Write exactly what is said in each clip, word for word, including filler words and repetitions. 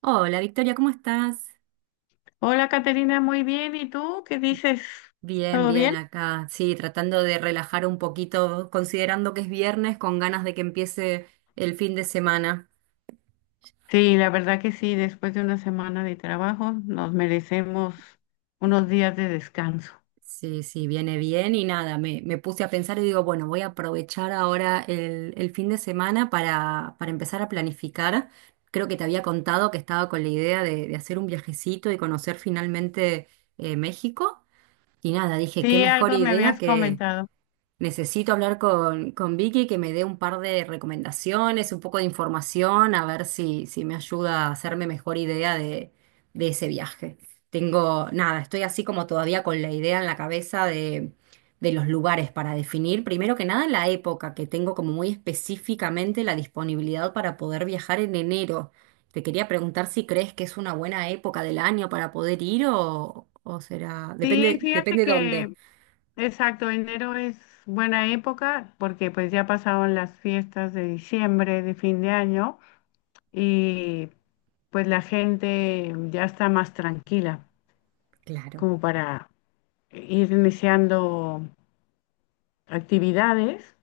Hola Victoria, ¿cómo estás? Hola, Caterina, muy bien. ¿Y tú qué dices? Bien, ¿Todo bien? bien acá. Sí, tratando de relajar un poquito, considerando que es viernes, con ganas de que empiece el fin de semana. Sí, la verdad que sí, después de una semana de trabajo nos merecemos unos días de descanso. Sí, sí, viene bien y nada, me, me puse a pensar y digo, bueno, voy a aprovechar ahora el, el fin de semana para, para empezar a planificar. Creo que te había contado que estaba con la idea de, de hacer un viajecito y conocer finalmente eh, México. Y nada, dije, qué Sí, mejor algo me idea habías que comentado. necesito hablar con, con Vicky que me dé un par de recomendaciones, un poco de información, a ver si, si me ayuda a hacerme mejor idea de, de ese viaje. Tengo, nada, estoy así como todavía con la idea en la cabeza de, de los lugares para definir, primero que nada la época, que tengo como muy específicamente la disponibilidad para poder viajar en enero. Te quería preguntar si crees que es una buena época del año para poder ir o, o será, Sí, depende, fíjate depende dónde. que, exacto, enero es buena época porque pues ya pasaron las fiestas de diciembre, de fin de año y pues la gente ya está más tranquila Claro. como para ir iniciando actividades.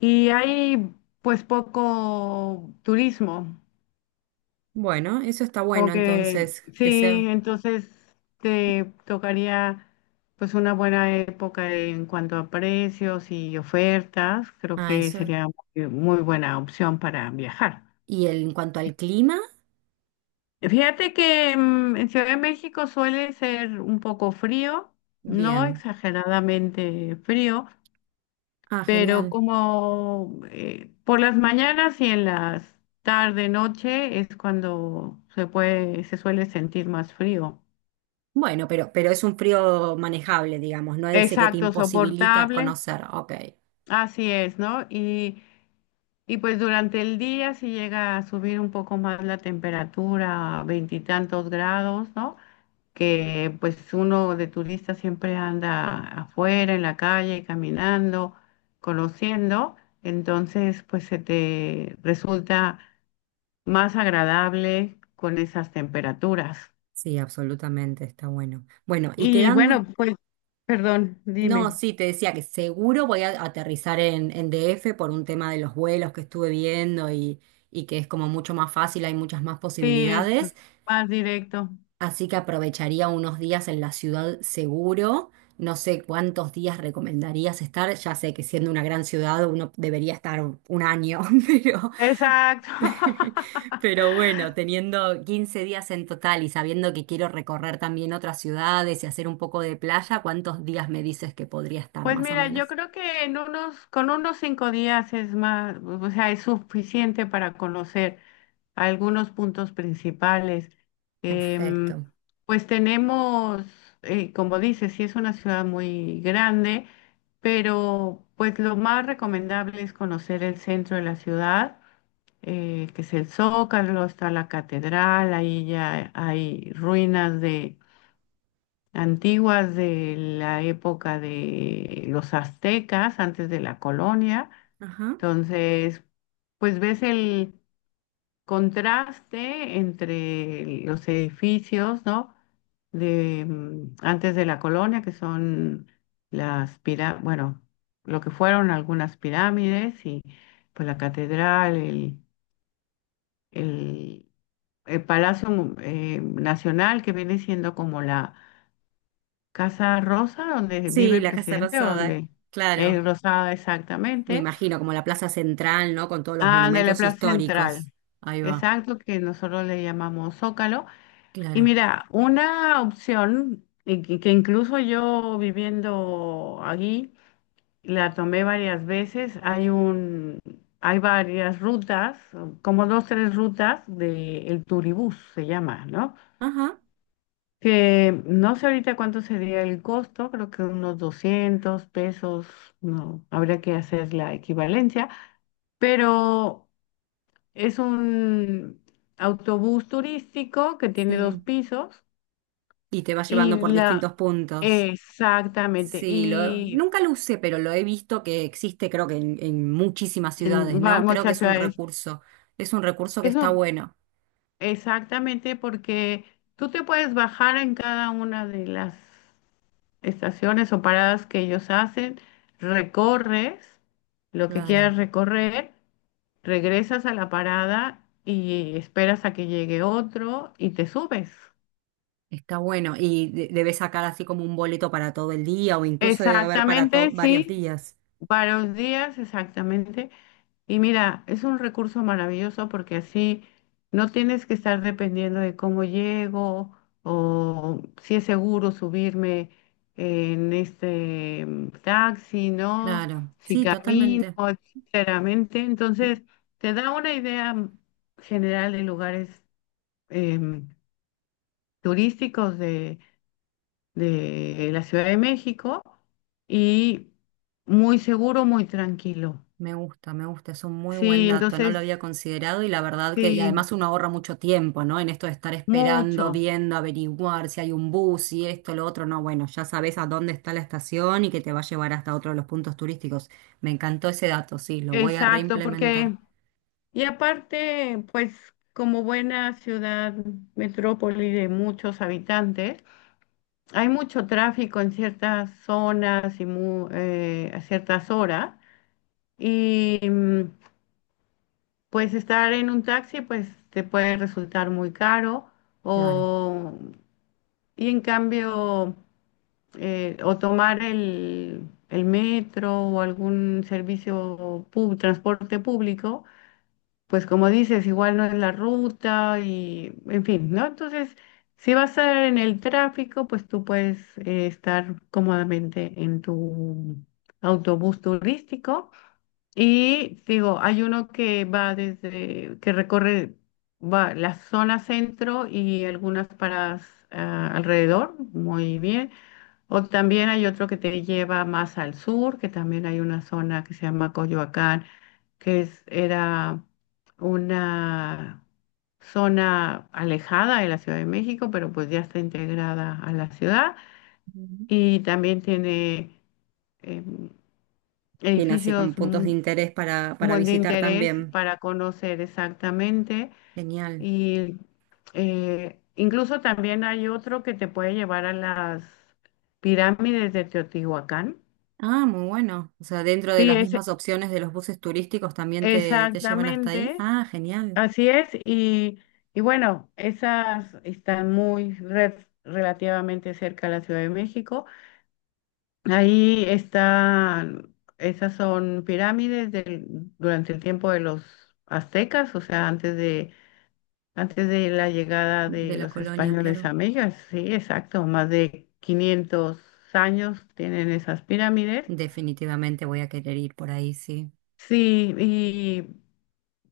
Y hay pues poco turismo, Bueno, eso está como bueno que entonces, que sí, sea. entonces te tocaría pues una buena época en cuanto a precios y ofertas, creo Ah, que eso. sería muy, muy buena opción para viajar. Y el- en cuanto al clima, Fíjate que mm, en Ciudad de México suele ser un poco frío, no bien. exageradamente frío, Ah, pero genial. como eh, por las mañanas y en las tarde, noche es cuando se puede, se suele sentir más frío. Bueno, pero, pero es un frío manejable, digamos, no es ese que te Exacto, imposibilita soportable, conocer. Ok. así es, ¿no? Y, y pues durante el día si llega a subir un poco más la temperatura, a veintitantos grados, ¿no? Que pues uno de turista siempre anda afuera, en la calle, caminando, conociendo, entonces pues se te resulta más agradable con esas temperaturas. Sí, absolutamente, está bueno. Bueno, y Y quedando. bueno, pues, perdón, No, dime. sí, te decía que seguro voy a aterrizar en, en D F por un tema de los vuelos que estuve viendo y, y que es como mucho más fácil, hay muchas más Sí, es posibilidades. más directo. Así que aprovecharía unos días en la ciudad seguro. No sé cuántos días recomendarías estar. Ya sé que siendo una gran ciudad uno debería estar un año, pero, Exacto. pero bueno, teniendo quince días en total y sabiendo que quiero recorrer también otras ciudades y hacer un poco de playa, ¿cuántos días me dices que podría estar Pues más o mira, yo menos? creo que en unos, con unos cinco días es más, o sea, es suficiente para conocer algunos puntos principales. Em, Perfecto. pues tenemos, eh, como dices, sí es una ciudad muy grande, pero pues lo más recomendable es conocer el centro de la ciudad, eh, que es el Zócalo, está la catedral, ahí ya hay ruinas de antiguas de la época de los aztecas, antes de la colonia. Ajá. Entonces, pues ves el contraste entre los edificios, ¿no? De mm, antes de la colonia, que son las pirámides, bueno, lo que fueron algunas pirámides y pues la catedral, el, el, el Palacio Mu- eh, Nacional, que viene siendo como la Casa Rosa, donde vive Sí, el la Casa presidente, o Rosada, donde es claro. rosada Me exactamente. imagino como la plaza central, ¿no? Con todos los Ah, de la monumentos Plaza históricos. Central, Ahí va. exacto, que nosotros le llamamos Zócalo. Y Claro. mira, una opción y que que incluso yo viviendo allí la tomé varias veces, hay un, hay varias rutas, como dos, tres rutas de el Turibús se llama, ¿no? Ajá, Que no sé ahorita cuánto sería el costo, creo que unos doscientos pesos, no, habría que hacer la equivalencia, pero es un autobús turístico que tiene dos sí. pisos. Y te va Y llevando por la, distintos puntos. Exactamente, Sí, lo, y nunca lo usé, pero lo he visto que existe, creo que en, en muchísimas ciudades, en va- ¿no? Creo que muchas es un ciudades, recurso. Es un recurso que está eso bueno. exactamente porque tú te puedes bajar en cada una de las estaciones o paradas que ellos hacen, recorres lo que Claro, quieras recorrer, regresas a la parada y esperas a que llegue otro y te subes. está bueno. Y de- debes sacar así como un boleto para todo el día o incluso debe haber para to- Exactamente, varios sí, días. varios días, exactamente. Y mira, es un recurso maravilloso porque así no tienes que estar dependiendo de cómo llego o si es seguro subirme en este mm, taxi, ¿no? Claro, Si sí, camino, totalmente. sinceramente. Entonces, te da una idea mm, general de lugares em, turísticos de, de la Ciudad de México y muy seguro, muy tranquilo. Me gusta, me gusta, es un muy buen Sí, dato, no entonces, lo había considerado y la verdad que, y sí. además uno ahorra mucho tiempo, ¿no? En esto de estar esperando, Mucho, viendo, averiguar si hay un bus si esto, lo otro, no, bueno, ya sabes a dónde está la estación y que te va a llevar hasta otro de los puntos turísticos. Me encantó ese dato, sí, lo voy a exacto, porque, reimplementar, y aparte, pues como buena ciudad, metrópoli de muchos habitantes, hay mucho tráfico en ciertas zonas y mu- eh, a ciertas horas, y mm, pues estar en un taxi, pues te puede resultar muy caro, claro. o, y en cambio, eh, o tomar el, el metro o algún servicio, pub- transporte público pues como dices, igual no es la ruta y, en fin, ¿no? Entonces, si vas a estar en el tráfico, pues tú puedes eh, estar cómodamente en tu autobús turístico. Y digo, hay uno que va desde, que recorre va la zona centro y algunas paradas ah, alrededor, muy bien. O también hay otro que te lleva más al sur, que también hay una zona que se llama Coyoacán que es, era una zona alejada de la Ciudad de México, pero pues ya está integrada a la ciudad Ujú. y también tiene em, Tiene así como edificios puntos de mu- interés para, para muy de visitar interés también. para conocer exactamente Genial. y eh, incluso también hay otro que te puede llevar a las pirámides de Teotihuacán. Ah, muy bueno. O sea, dentro de Sí, las es mismas opciones de los buses turísticos también te, te llevan hasta ahí. exactamente. Ah, genial. Así es, y, y bueno, esas están muy re- relativamente cerca de la Ciudad de México. Ahí están, esas son pirámides del- durante el tiempo de los aztecas, o sea, antes de, antes de la llegada De de la los colonia, españoles claro. a México. Sí, exacto, más de quinientos años tienen esas pirámides. Definitivamente voy a querer ir por ahí, sí. Sí, y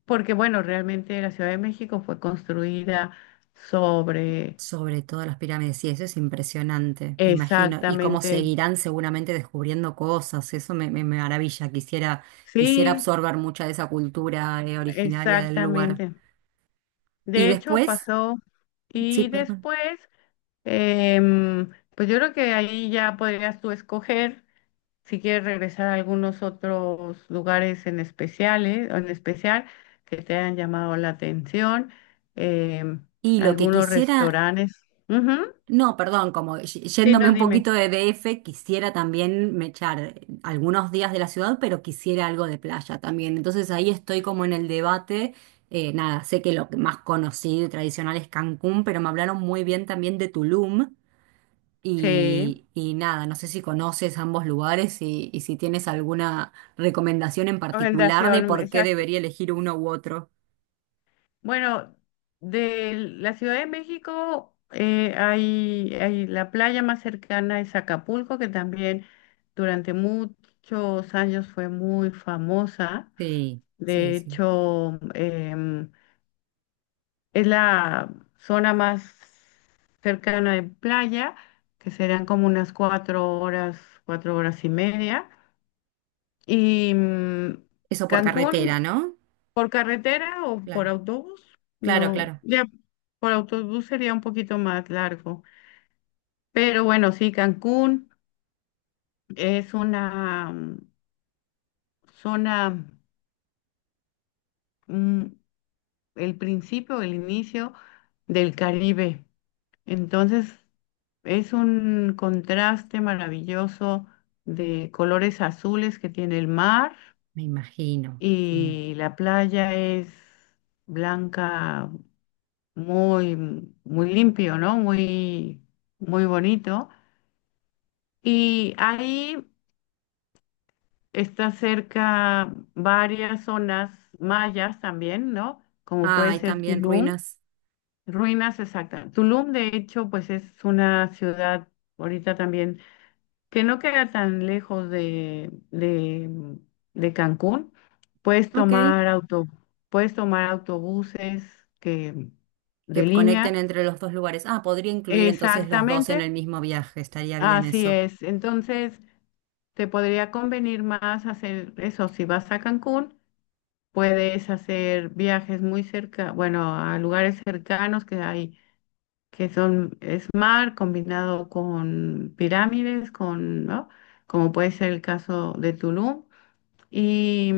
porque bueno, realmente la Ciudad de México fue construida sobre. Sobre todo las pirámides, sí, eso es impresionante, me imagino. Y cómo Exactamente, seguirán seguramente descubriendo cosas, eso me, me- me maravilla. Quisiera, quisiera sí, absorber mucha de esa cultura, eh, originaria del lugar. exactamente. Y De hecho, después, pasó sí, y perdón. después, em, pues yo creo que ahí ya podrías tú escoger si quieres regresar a algunos otros lugares en especiales, en especial que te hayan llamado la atención, em, Y lo que algunos quisiera restaurantes. Ujú. no, perdón, como y- Sí, yéndome no, un dime. poquito de D F, quisiera también me echar algunos días de la ciudad, pero quisiera algo de playa también. Entonces ahí estoy como en el debate. Eh, nada, sé que lo que más conocido y tradicional es Cancún, pero me hablaron muy bien también de Tulum. Sí, Y, y nada, no sé si conoces ambos lugares y, y si tienes alguna recomendación en particular de orientación, por qué exacto. debería elegir uno u otro. Bueno, de la Ciudad de México eh, hay, hay la playa más cercana es Acapulco, que también durante muchos años fue muy famosa. Sí, sí, De sí. hecho, em, es la zona más cercana de playa, que serán como unas cuatro horas, cuatro horas y media. Y mm, Eso por Cancún. carretera, ¿no? ¿Por carretera o por Claro, autobús? claro, No, claro. ya por autobús sería un poquito más largo. Pero bueno, sí, Cancún es una mm, zona, mm, el principio, el inicio del Caribe. Entonces, es un contraste maravilloso de colores azules que tiene el mar Me imagino, sí. y la playa es blanca muy, muy limpio, ¿no? Muy, muy bonito. Y ahí está cerca varias zonas mayas también, ¿no? Como Ah, puede hay ser también Tulum, ruinas. ruinas exactas. Tulum, de hecho, pues es una ciudad ahorita también que no queda tan lejos de, de, de Cancún. Puedes Ok, tomar auto, puedes tomar autobuses que, que de línea. conecten entre los dos lugares. Ah, podría incluir entonces los dos Exactamente. en el mismo viaje, estaría bien Así eso. es. Entonces, te podría convenir más hacer eso. Si vas a Cancún, puedes hacer viajes muy cerca, bueno, a lugares cercanos que hay, que son, es mar combinado con pirámides, con, ¿no? Como puede ser el caso de Tulum. Y,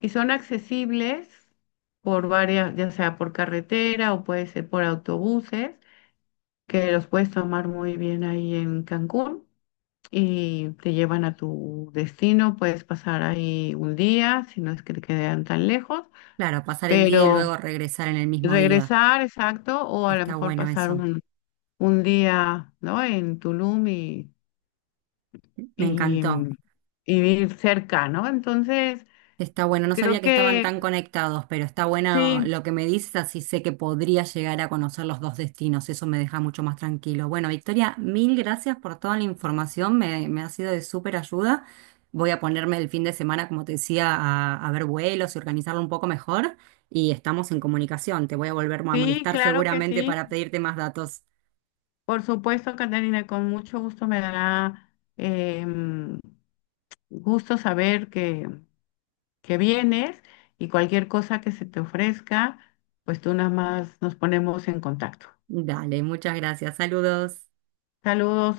y son accesibles por varias, ya sea por carretera o puede ser por autobuses, que los puedes tomar muy bien ahí en Cancún. Y te llevan a tu destino. Puedes pasar ahí un día, si no es que te quedan tan lejos, Claro, pasar el día y pero luego regresar en el mismo día. regresar, exacto, o a lo Está mejor bueno pasar eso. un, un día, ¿no? En Tulum y, Me y, encantó. mm, y ir cerca, ¿no? Entonces, Está bueno, no creo sabía que estaban que tan conectados, pero está bueno sí, lo que me dices, así sé que podría llegar a conocer los dos destinos, eso me deja mucho más tranquilo. Bueno, Victoria, mil gracias por toda la información, me, me ha sido de súper ayuda. Voy a ponerme el fin de semana, como te decía, a, a ver vuelos y organizarlo un poco mejor y estamos en comunicación, te voy a volver a sí, molestar claro que seguramente sí. para pedirte más datos. Por supuesto, Catarina, con mucho gusto me dará em, gusto saber que, que vienes y cualquier cosa que se te ofrezca, pues tú nada más nos ponemos en contacto. Dale, muchas gracias, saludos. Saludos.